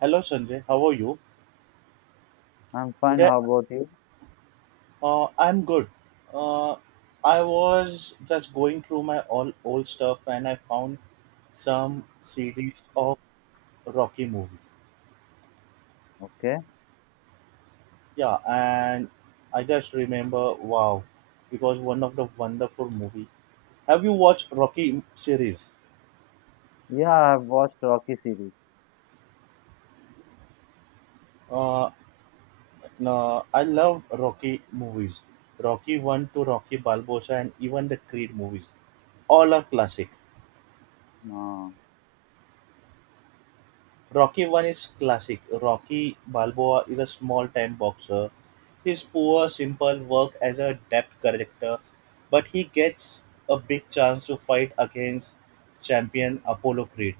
Hello Sanjay, how are you? I'm fine. Today How about you? I'm good. Uh, I was just going through my all old stuff and I found some series of Rocky movie. Okay. Yeah, and I just remember wow, it was one of the wonderful movie. Have you watched Rocky series? Yeah, I've watched Rocky series. Uh, no, I love Rocky movies. Rocky 1 to Rocky Balboa and even the Creed movies. All are classic. Uh, Rocky One is classic. Rocky Balboa is a small-time boxer. His poor, simple work as a depth corrector, but he gets a big chance to fight against champion Apollo Creed.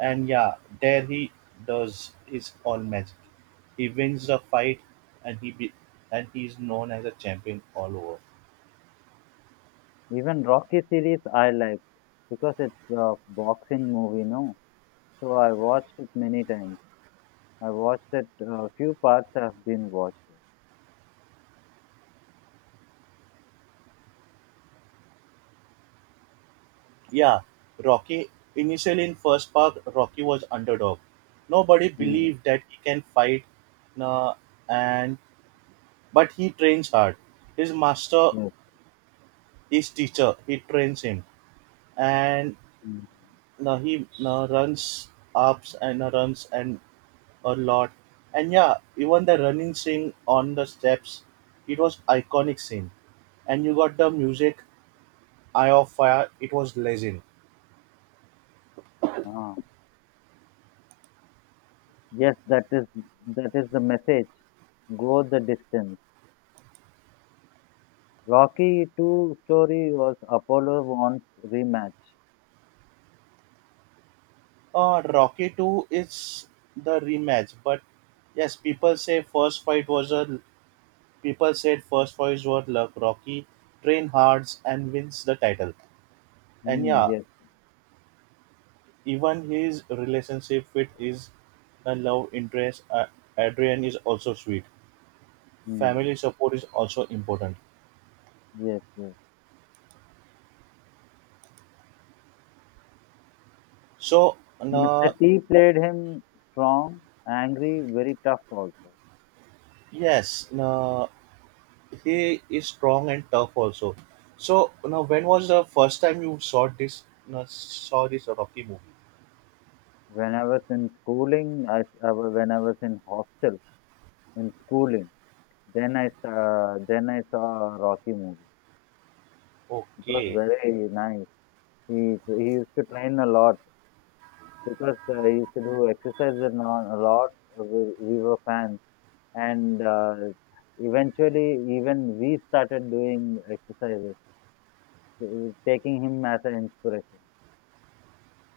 And yeah, there he does his all magic. He wins the fight, and and he is known as a champion all over. even Rocky series I like because it's a boxing movie, no? So I watched it many times. I watched it a few parts have been watched. Yeah, Rocky initially in first part, Rocky was underdog. Nobody Mm, believed that he can fight, uh, and but he trains hard. His master, yes. his teacher, he trains him, and Mm. he runs ups and runs and a lot. And yeah, even the running scene on the steps, it was iconic scene. And you got the music, Eye of Fire, it was legend. Ah, yes, that is the message. Go the distance. Rocky 2 story was Apollo wants rematch. Rocky 2 is the rematch, but yes, people say first fight was a people said first fights were luck. Rocky train hard and wins the title, and Mm, yeah, yes. even his relationship with his love interest Adrian is also sweet. Mm, Family support is also important. yes. Yes. So, Mr. uh, T played him strong, angry, very tough also. yes, uh, he is strong and tough also. So, now when was the first time you saw this? Saw this Rocky movie? When I was in schooling, when I was in hostel in schooling, then I saw a Rocky movie. It was Okay. very nice. He used to train a lot because he used to do exercises a lot. We were fans, and eventually even we started doing exercises, uh, taking him as an inspiration.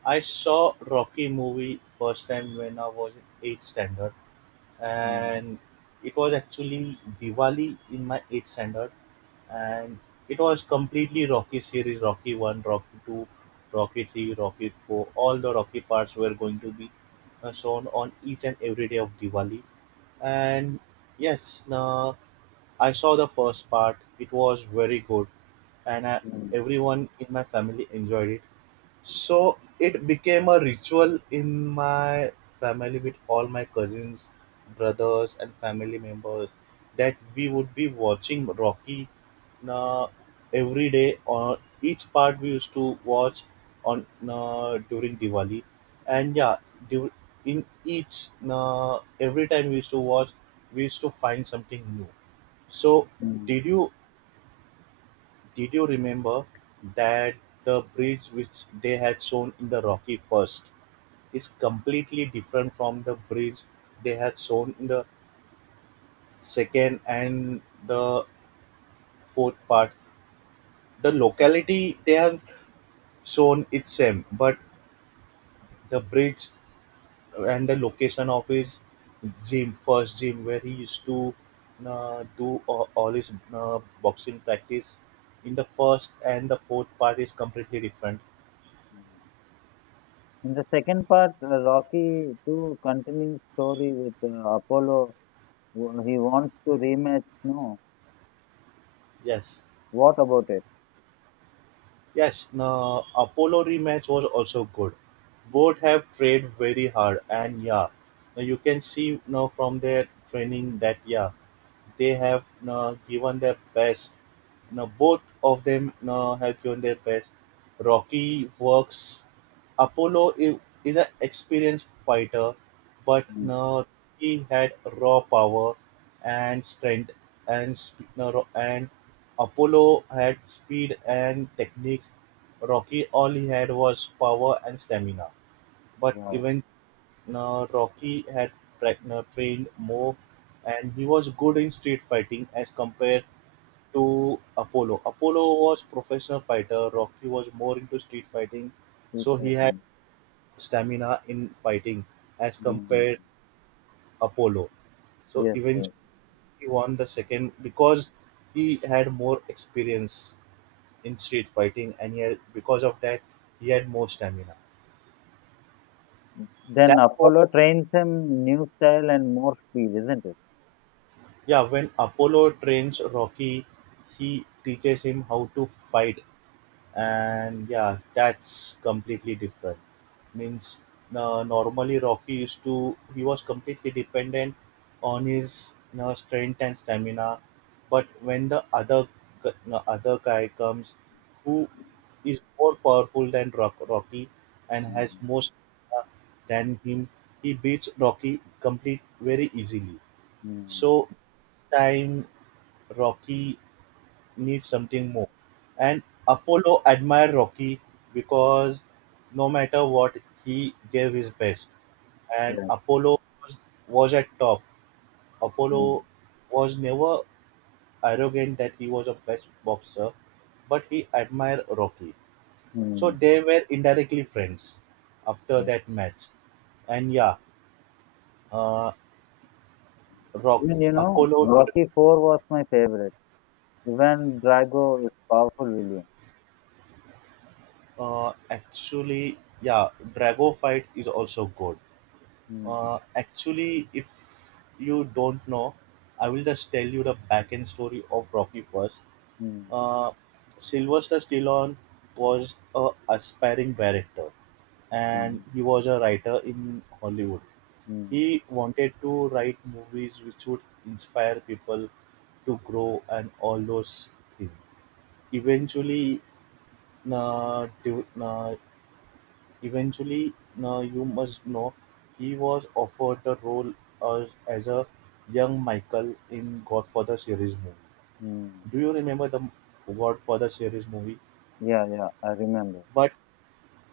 I saw Rocky movie first time when I was in 8th standard Mm, and it was actually Diwali in my 8th standard, and it was completely Rocky series Rocky 1, Rocky 2, Rocky 3, Rocky 4, all the Rocky parts were going to be shown on each and every day of Diwali, and yes now I saw the first part, it was very good, and I, mm, everyone in my family enjoyed it. So it became a ritual in my family with all my cousins, brothers, and family members that we would be watching Rocky uh, every day. Or each part we used to watch on during Diwali, and yeah, du- in each every time we used to watch, we used to find something new. So, mm. did you did you remember that the bridge which they had shown in the Rocky first is completely different from the bridge they had shown in the second and the fourth part. The locality they have shown it's same, but the bridge and the location of his gym, first gym where he used to do all his boxing practice in the first and the fourth part is completely different. Mm. In the second part, Rocky 2 continues story with Apollo. He wants to rematch. No, Yes. what about it? Yes, no, Apollo rematch was also good. Both have trained very hard, and yeah, now you can see now from their training that yeah, they have now given their best. Now both of them now have given their best. Rocky works Apollo is an experienced fighter, but Mm. no, he had raw power and strength, and sp- no, ro- and Apollo had speed and techniques. Rocky all he had was power and stamina, but Yeah, even no, Rocky had tra- no, trained more, and he was good in street fighting as compared to Apollo. Apollo was professional fighter. Rocky was more into street fighting, so he suicide had mission. stamina in fighting as Mm. compared Apollo. So Yes, yes. eventually he won the second because he had more experience in street fighting and he had, because of that he had more stamina. Then That's what Apollo trains him new style and more speed, isn't it? yeah, when Apollo trains Rocky, he teaches him how to fight and yeah that's completely different means normally rocky used to he was completely dependent on his you know, strength and stamina but when the other g- you other guy comes who is more powerful than rocky and has Mm. more stamina than him, he beats rocky complete very easily. Mm. So this time rocky needs something more. And Apollo admired Rocky because no matter what, he gave his best. And Yes. Was at top. Mm. Apollo was never arrogant that he was a best boxer, but he admired Rocky. So Mm. they were indirectly friends after Yes. that match. And yeah, uh, Rock Even Apollo Rocky 4 was my favorite. Even Drago is powerful villain. Actually yeah Drago fight is also good. Mm. Actually, if you don't know, I will just tell you the backend story of Rocky first. Mm. Uh, Sylvester Stallone was a aspiring director, and Mm. he was a writer in Hollywood. Mm. He wanted to write movies which would inspire people to grow and all those things. Eventually, uh, de- uh, Eventually, now you must know, he was offered the role as a young Michael in Godfather series movie. Mm. Do you remember the Godfather series movie? Yeah, yeah, I remember. But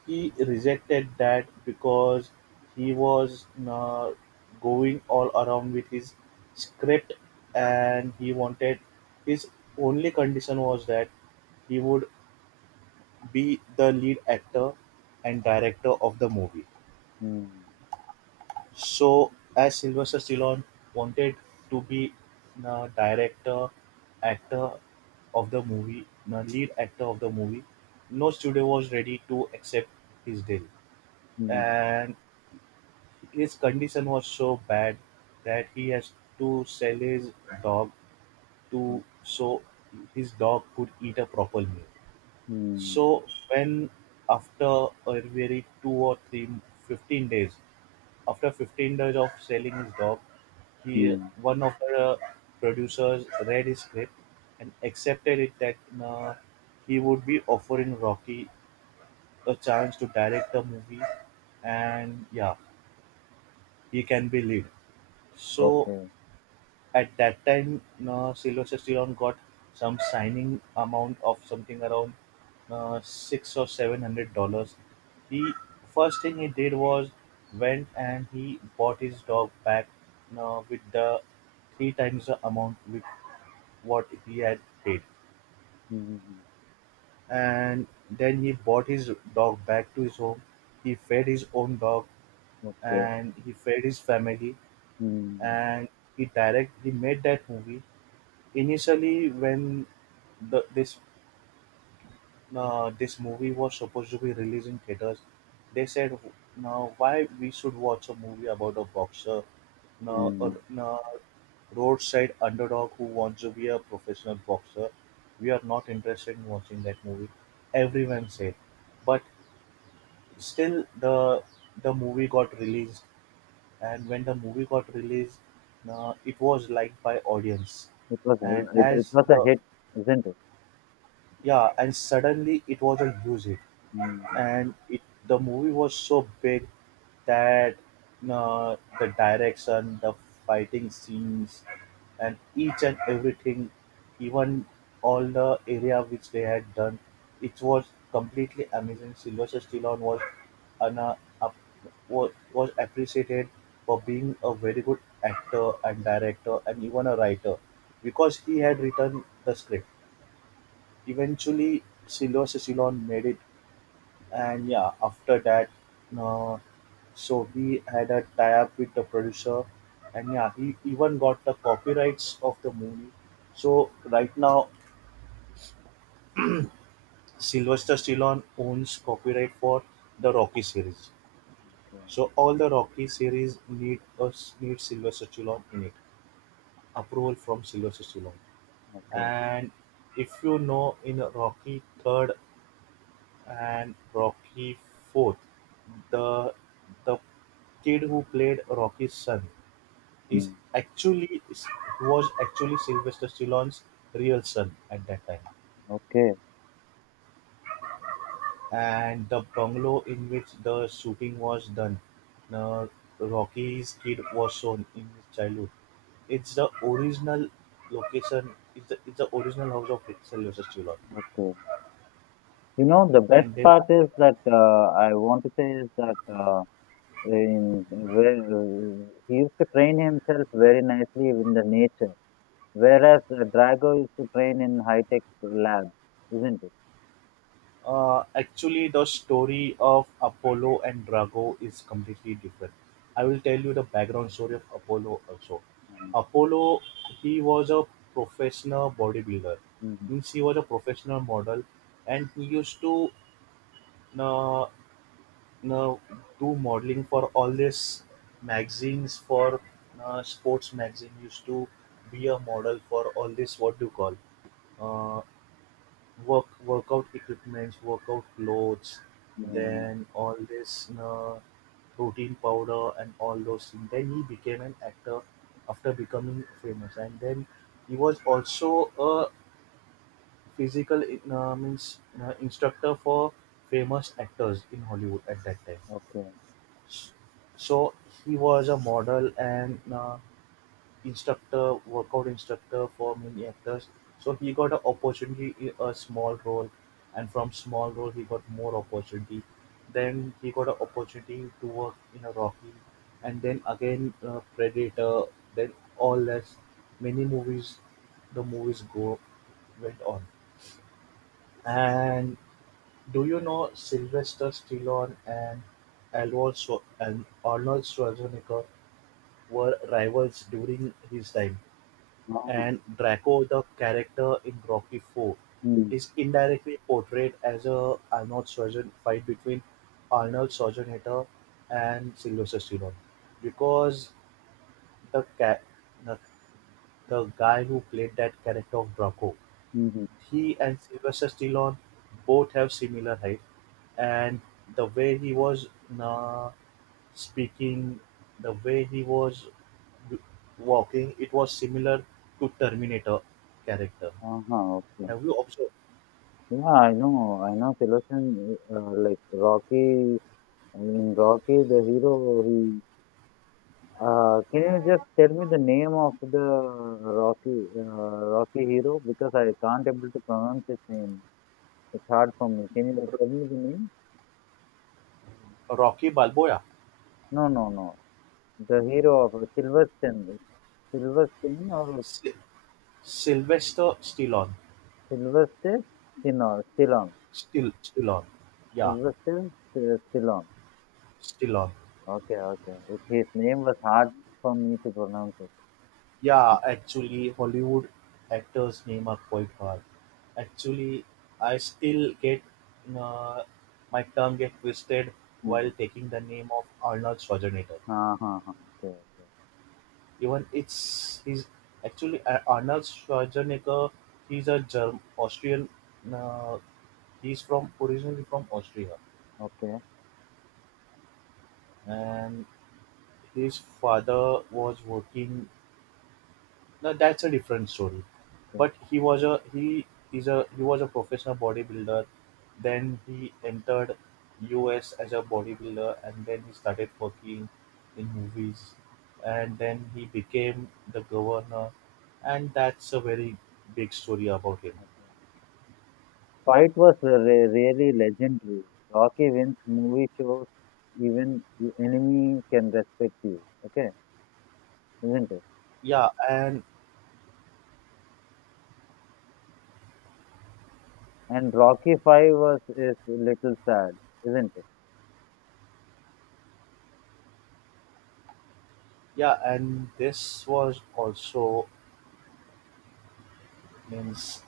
he rejected that because he was going all around with his script, and he wanted his only condition was that he would be the lead actor and director of the movie. Mm, So, as Sylvester Stallone wanted to be the director, actor of the movie, the lead actor of the movie, no studio was ready to accept his deal, mm, and his condition was so bad that he has to sell his dog mm, to so his dog could eat a proper meal. mm, So when after a very two or three fifteen days after 15 days of selling his dog, he mm. one of the producers read his script and accepted it that uh, he would be offering Rocky a chance to direct the movie, and yeah, he can be lead. So Okay. at that time, Sylvester Stallone got some signing amount of something around six or seven hundred dollars. He first thing he did was went and he bought his dog back with the three times the amount with what he had paid. Mm, And then he bought his dog back to his home. He fed his own dog okay. and he fed his family Mm, mm. and he made that movie. Initially, when this this movie was supposed to be released in theaters, they said, "Now, why we should watch a movie about a boxer, Mm, now mm, mm. now roadside underdog who wants to be a professional boxer? We are not interested in watching that movie." Everyone said, but still, the movie got released, and when the movie got released, it was liked by audience, It was and it, it as was a the hit, isn't it? yeah, and suddenly it was a music, Mm, and it the movie was so big that uh, the direction, the fighting scenes and each and everything, even all the area which they had done, it was completely amazing. Sylvester Stallone was an, uh, up, was appreciated for being a very good actor and director and even a writer because he had written the script. Eventually, Silos Ceylon made it, and yeah, after that, uh, so we had a tie-up with the producer, and yeah, he even got the copyrights of the movie. So right now, Sylvester Stallone owns copyright for the Rocky series. okay. So all the Rocky series need Sylvester Stallone in it, approval from Sylvester Stallone. Okay. And if you know, in Rocky third and Rocky Fourth, the the kid who played Rocky's son is Mm, actually is- was actually Sylvester Stallone's real son at that time. okay. And the bungalow in which the shooting was done, uh, Rocky's kid was shown in his childhood. It's the original location. It's the original house of Sylvester Stallone. Okay. You know, the best And then part is that I want to say is that in where he used to train himself very nicely in the nature, whereas Drago used to train in high tech labs, isn't it? Actually, the story of Apollo and Drago is completely different. I will tell you the background story of Apollo also. Mm, Apollo, he was a professional bodybuilder. mm, Means he was a professional model, and he used to uh, uh, do modeling for all these magazines for sports magazine. He used to be a model for all this what do you call? uh, Work workout equipments, workout clothes, mm. then all this you know, protein powder and all those things. Then he became an actor after becoming famous, and then he was also a physical means you instructor for famous actors in Hollywood at that time. Okay. So he was a model and instructor, workout instructor for many actors. So he got an opportunity in a small role, and from small role he got more opportunity. Then he got an opportunity to work in a Rocky, and then again Predator. Then all this, many movies, the movies go went on. And do you know Sylvester Stallone and Arnold Schwarzenegger were rivals during his time? Ah, And Draco, the character in Rocky Four, mm, is indirectly portrayed as a Arnold Schwarzenegger, fight between Arnold Schwarzenegger and Sylvester Stallone, because the ca- the, the guy who played that character of Draco, mhm. he and Sylvester Stallone both have similar height, and the way he was uh, speaking, the way he was walking, it was similar to Terminator character. Aha, okay. Have you observed Yeah, I know. I know Silverstone, like Rocky, in Rocky, the hero, he, can you just tell me the name of the Rocky, uh, Rocky hero? Because I can't able to pronounce his name. It's hard for me. Can you tell me the name? Rocky Balboa, No, no, no. The hero of Silverstone, Silverstein or Sy- Sylvester Stallone, Sylvester Stallone, Stallone, still Stallone, yeah, Sylvester uh, Stallone. Stallone, Okay, okay. His name was hard for me to pronounce it. yeah. Actually, Hollywood actors' name are quite hard. Actually, I still get uh, my tongue get twisted while Mm. taking the name of Arnold Schwarzenegger. हाँ, हाँ, हाँ. Okay, Even it's he's actually Arnold Schwarzenegger. He's a German Austrian. Uh, he's from originally from Austria, okay, and his father was working, no, that's a different story. okay. But he was a he is a he was a professional bodybuilder, then he entered us as a bodybuilder, and then he started working in movies, and then he became the governor, and that's a very big story about him. Fight was re really legendary. Rocky wins movie shows. Even enemy can respect you. Okay, isn't it? Yeah, and And Rocky 5 was is little sad, isn't it? yeah, and this was also, means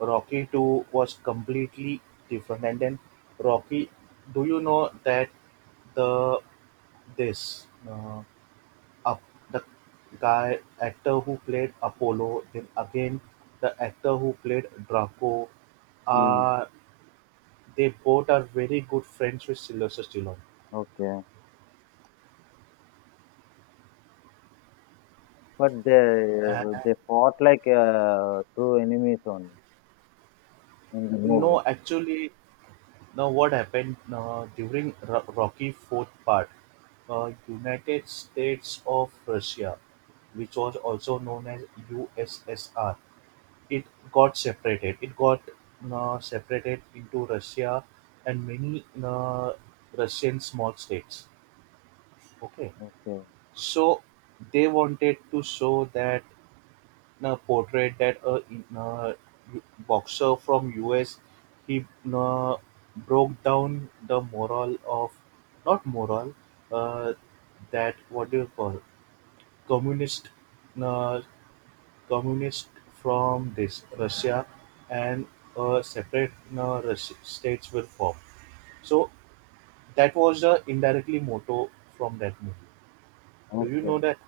Rocky Two was completely different. And then Rocky, do you know that the this up the guy actor who played Apollo, then again the actor who played Draco, Mm. uh, they both are very good friends with Sylvester Stallone. Okay, but they And they fought like true enemies only in the no, movie. actually, now, what happened during Rocky Fourth Part? United States of Russia, which was also known as USSR, it got separated. It got separated into Russia and many Russian small states. Okay, Okay, so they wanted to show that, portrayed that a uh, boxer from US, he uh, broke down the moral of, not moral, uh, that, what do you call, communist uh, communist from this Russia, and separate states were formed. So that was the indirectly motto from that movie. Do you okay, know that?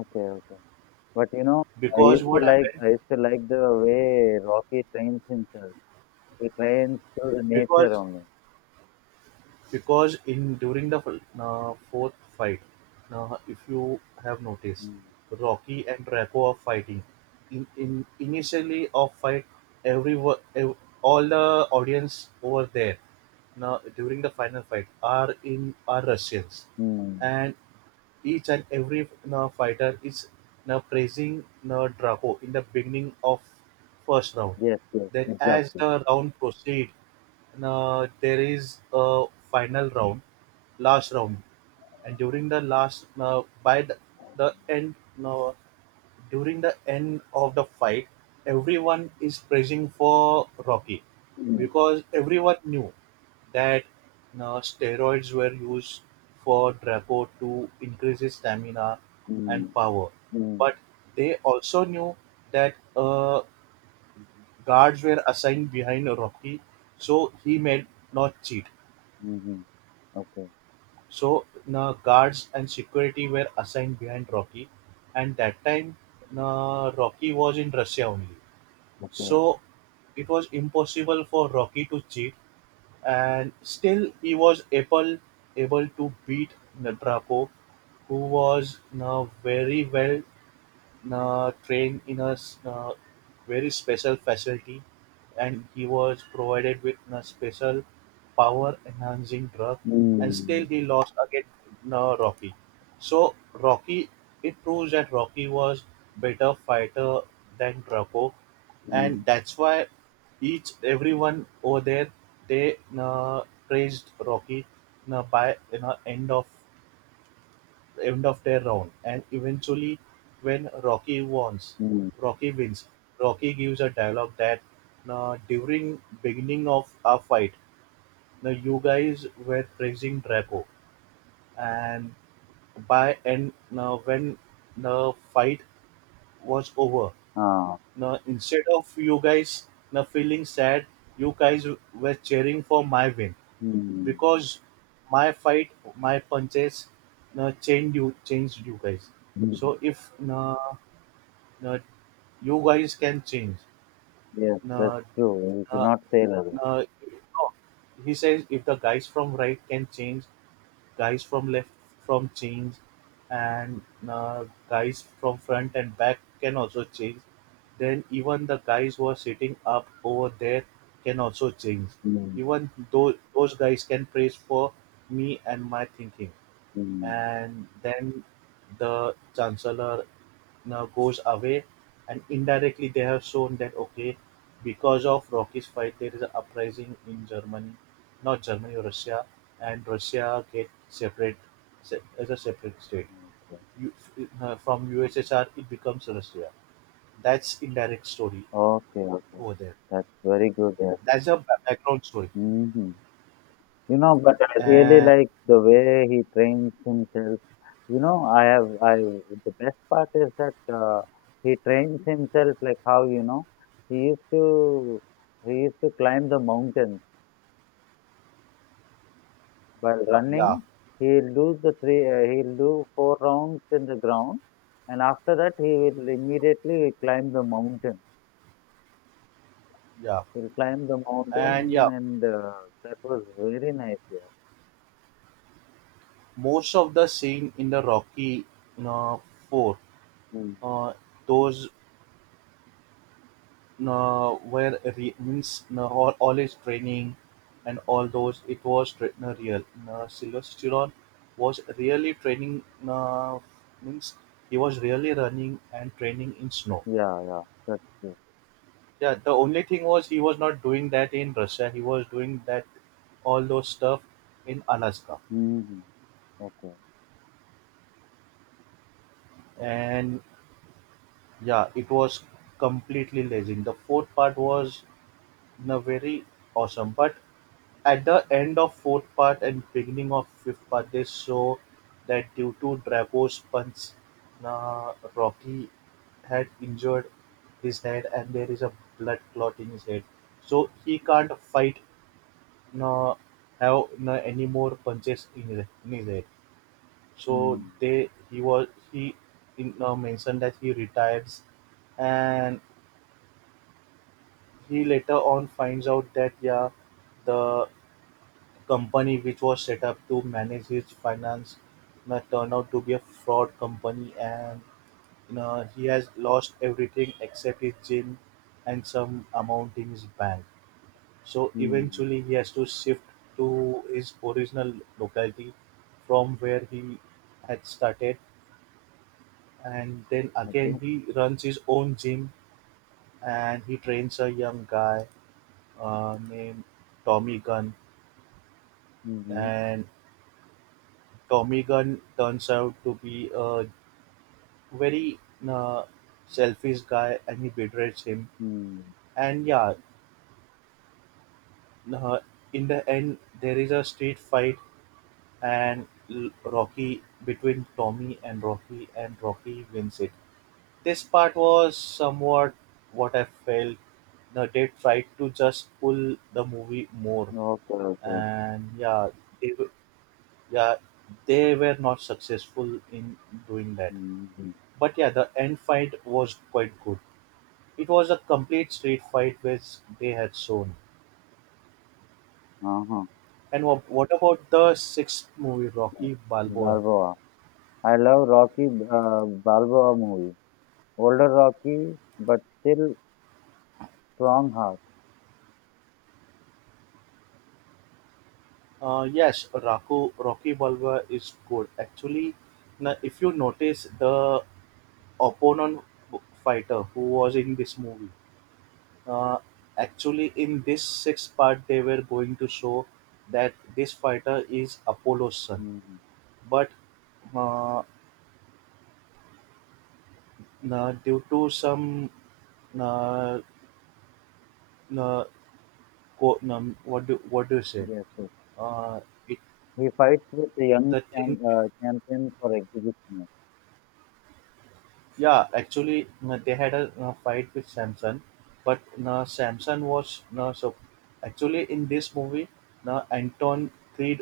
okay, okay. But you know, I Because used to what like happened? I used to like the way Rocky trains himself. He trains to the nature Because only. because in during the fourth fight, if you have noticed, Mm. Rocky and Draco are fighting. In initially of fight, every all the audience over there, now during the final fight are in are Russians, Mm. and each and every fighter is praising Draco in the beginning of first round. Yes, yes, Then, as exactly. the round proceed, there is a final round, last round, and during the last, by the end, uh, during the end of the fight, everyone is praising for Rocky Mm. because everyone knew that steroids were used for Draco to increase his stamina Mm. and power. Mm. But they also knew that guards were assigned behind Rocky, so he may not cheat. Mm-hmm. Okay, So guards and security were assigned behind Rocky, and that time Rocky was in Russia only. okay. So it was impossible for Rocky to cheat, and still he was able to beat Draco, who was now very well trained in a very special facility, and he was provided with a special power enhancing drug, and still Mm. he lost against Rocky. So Rocky, it proves that Rocky was better fighter than Draco. And Mm. that's why each everyone over there, they praised Rocky you by you know, end of their round, and eventually, when Rocky wins, Mm. Rocky wins. Rocky gives a dialogue that, "Now, during beginning of our fight, now you guys were praising Draco, and by and now when the fight was over, Ah. now instead of you guys now feeling sad, you guys were cheering for my win Mm. because my fight, my punches, changed you guys. Mm. So if uh, you guys can change, Yes, that's uh, true. You should uh, uh, not say like that. no, he says if the guys from right can change, guys from left from change, and guys from front and back can also change. Then even the guys who are sitting up over there can also change. Mm. Even though those guys can praise for me and my thinking. Mm. And then the chancellor now goes away, and indirectly they have shown that, okay, because of Rocky's fight there is an uprising in Germany, not Germany, Russia, and Russia get separate, as a separate state. Okay. You, from USSR it becomes Russia. That's indirect story Okay, okay. over there. That's very good. Yes. That's a background story. Mm-hmm. You know, but I really And like the way he trains himself. You know, The best part is that he trains himself like how, he used to, he used to climb the mountains by yeah, running. He'll do four rounds in the ground and after that he will immediately climb the mountain. yeah, He'll climb the and yeah, mountain and that was very nice, yeah. most of the scene in the Rocky, you know, four, Mm. uh, those, were, re- means all his training, and all those, it was real. Silvesteron was really training, uh, means he was really running and training in snow. Yeah, yeah, that's true. Yeah, the only thing was he was not doing that in Russia, he was doing that all those stuff in Alaska. Hmm. Okay. And yeah, it was completely amazing. The fourth part was, very awesome. But at the end of fourth part and beginning of fifth part, they show that due to Drago's punch, na Rocky had injured his head, and there is a blood clot in his head. So he can't fight, na have na any more punches in his head. So హ్మ్. they he was he in, mentioned that he retires, and he later on finds out that, yeah, the company which was set up to manage his finance now turned out to be a fraud company, and he has lost everything except his gym and some amount in his bank. So హ్మ్. eventually he has to shift to his original locality from where he had started, and then okay. again he runs his own gym, and he trains a young guy named Tommy Gunn. హుహు. And Tommy Gunn turns out to be a very uh, selfish guy, and he betrays him. And yeah, uh, in the end there is a street fight, and Rocky, between Tommy and Rocky, and Rocky wins it. This part was somewhat, what I felt, they tried to just pull the movie more. Okay. Okay. And yeah, they, w- yeah they were not successful in doing that. Hmm. హుహు. But yeah, the end fight was quite good. It was a complete street fight which they had shown. ఆహా! And what about the sixth movie, Rocky Balboa? 'Bhargava.' I love 'Rocky' ah, 'Bhargava' movie. Older Rocky, but still strong heart. Yes, Rocky Balboa is good. Actually, if you notice the opponent fighter who was in this movie, uh, actually in this sixth part they were going to show that this fighter is Apollo's son. Mhm. But uh, due to some uh, na- what do you say? Yes, yes. Uh, it He fights with the young the thing champion for exhibition. Yeah, actually they had a fight with Samson. But Samson was, so, actually in this movie, Anton Creed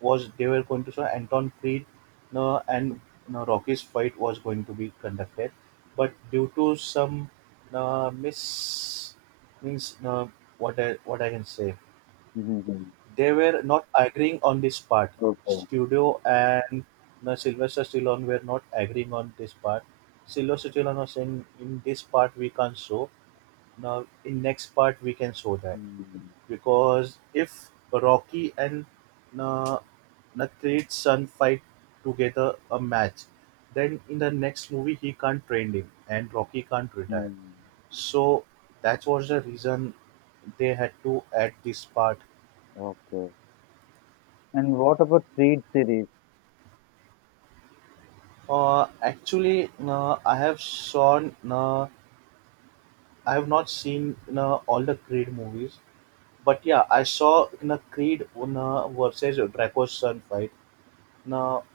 was they were going to show Anton Creed, and Rocky's fight was going to be conducted, but due to some miss means what I can say. Mhm. They were not agreeing on this part. Okay. Studio and the Sylvester Stallone were not agreeing on this part. Sylvester Stallone was saying, in this part we can't show. Now in next part we can show that, Hmm. because if Rocky and uh, Nakrid's son fight together a match, then in the next movie he can't train him and Rocky can't retire. Hmm. So that was the reason they had to add this part. Okay. And what about Creed series? Actually, no, I have not seen no, all the Creed movies, but yeah, I saw no, Creed no, versus Draco's son fight. No,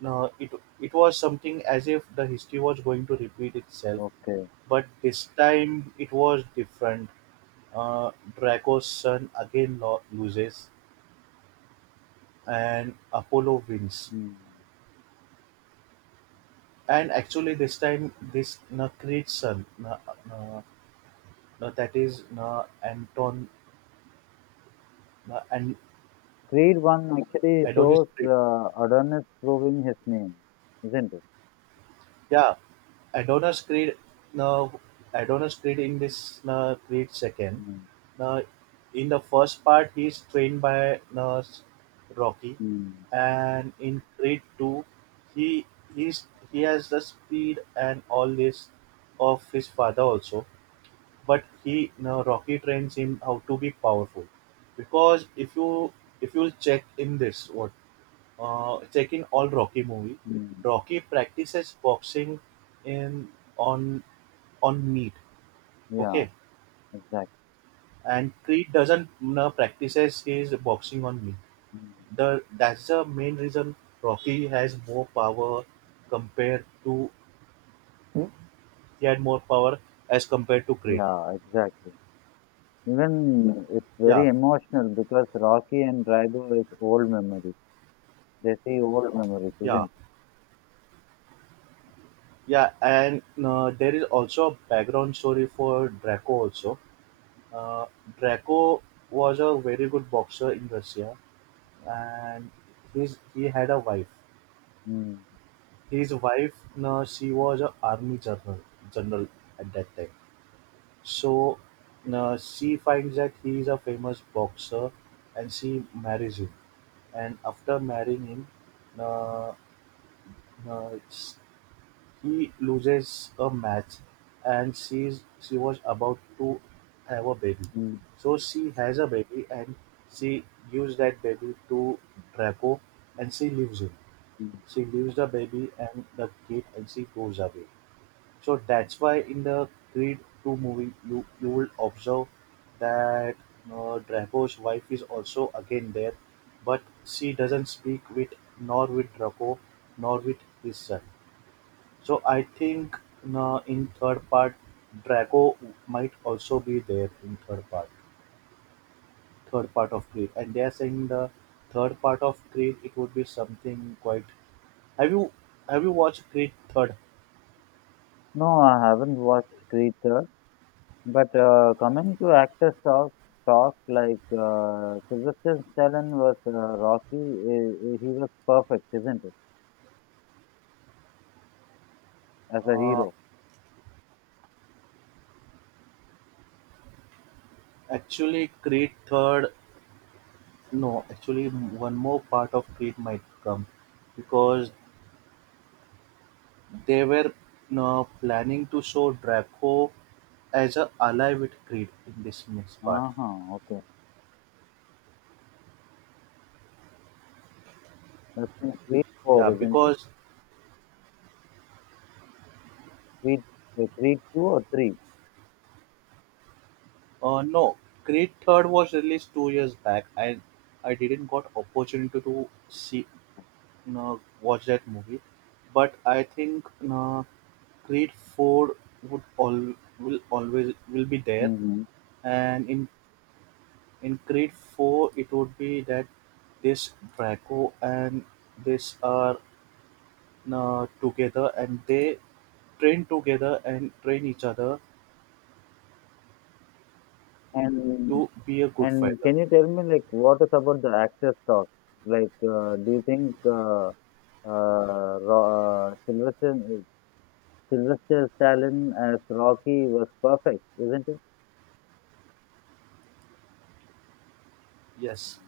no, it was something as if the history was going to repeat itself, Okay. but this time it was different. Uh, Draco's son again loses, and Apollo wins. Hmm. And actually, this time this, no, Creed's son, no, no, no, that is, no, Anton. And Creed 1 actually Adonis shows Creed. Adonis proving his name, isn't it? Yeah, Adonis Creed. Now, Adonis Creed in this Creed second. Mm, Now, in the first part, he's trained by Rocky, mm, and in Creed two, he he's he has the speed and all this of his father also. But he, now Rocky trains him how to be powerful, because if you'll check, in this what check in all Rocky movie. mm. Rocky practices boxing in on on meat. Yeah, Okay, exactly. and Creed doesn't practices his boxing on meat. Mm. The that's the main reason Rocky has more power compared to he had more power as compared to Creed. Yeah, exactly. Even it's Yeah, very emotional because Rocky and Drago is old memories. They see old memories, yeah, isn't it? yeah. And there is also a background story for Draco also. Uh, Draco was a very good boxer in Russia, and his he had a wife. Mm, His wife, no, she was a army general at that time. So, no, she finds that he is a famous boxer, and she marries him. And after marrying him, no, no, he loses a match, and she was about to have a baby. mm, So she has a baby, and she gives that baby to Draco, and she leaves him. mm. She leaves the baby and the kid, and she goes away. So that's why in the Creed 2 movie, you will observe that Draco's wife is also again there, but she doesn't speak with, nor with Draco nor with his son. So I think in third part, Draco might also be there in third part of Creed, and they are saying the third part of Creed it would be something quite. Have you have you watched Creed third? No, I haven't watched Creed 3rd. But coming to actors talk like Sylvester Stallone was Rocky, he was perfect, isn't it? As a Uh, hero. Actually, Creed third, no, actually one more part of Creed might come, because they were no planning to show Draco as a ally with Creed in this next part. Ah, ah, okay. Let's read Yeah, four, isn't it? because Read, read two or three. No, Creed third was released 2 years back, and I didn't got opportunity to see, no, watch that movie. But I think, no, Creed four would all will always will be there, Uh huh. and in Creed Four it would be that this Draco and this are together, and they train together and train each other And to be a good and fighter. can you tell me like what is about the actor's talk? Like, do you think uh Ro- uh, Sylvester Sylvester Stallone as Rocky was perfect, isn't it? Yes,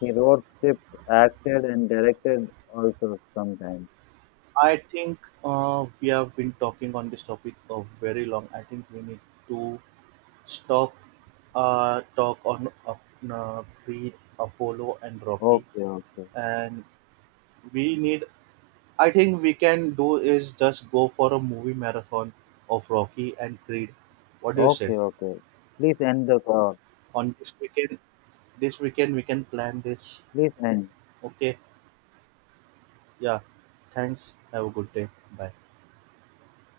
He wrote script, acted, and directed also sometimes. I think we have been talking on this topic for very long. I think we need to stop, talk on Creed, Apollo, and Rocky, Okay, okay, and we need I think we can do is just go for a movie marathon of Rocky and Creed. What do you say? okay, okay. Please end the talk. On this weekend, we can plan this. Please end. Okay. Yeah. Thanks. Have a good day. Bye.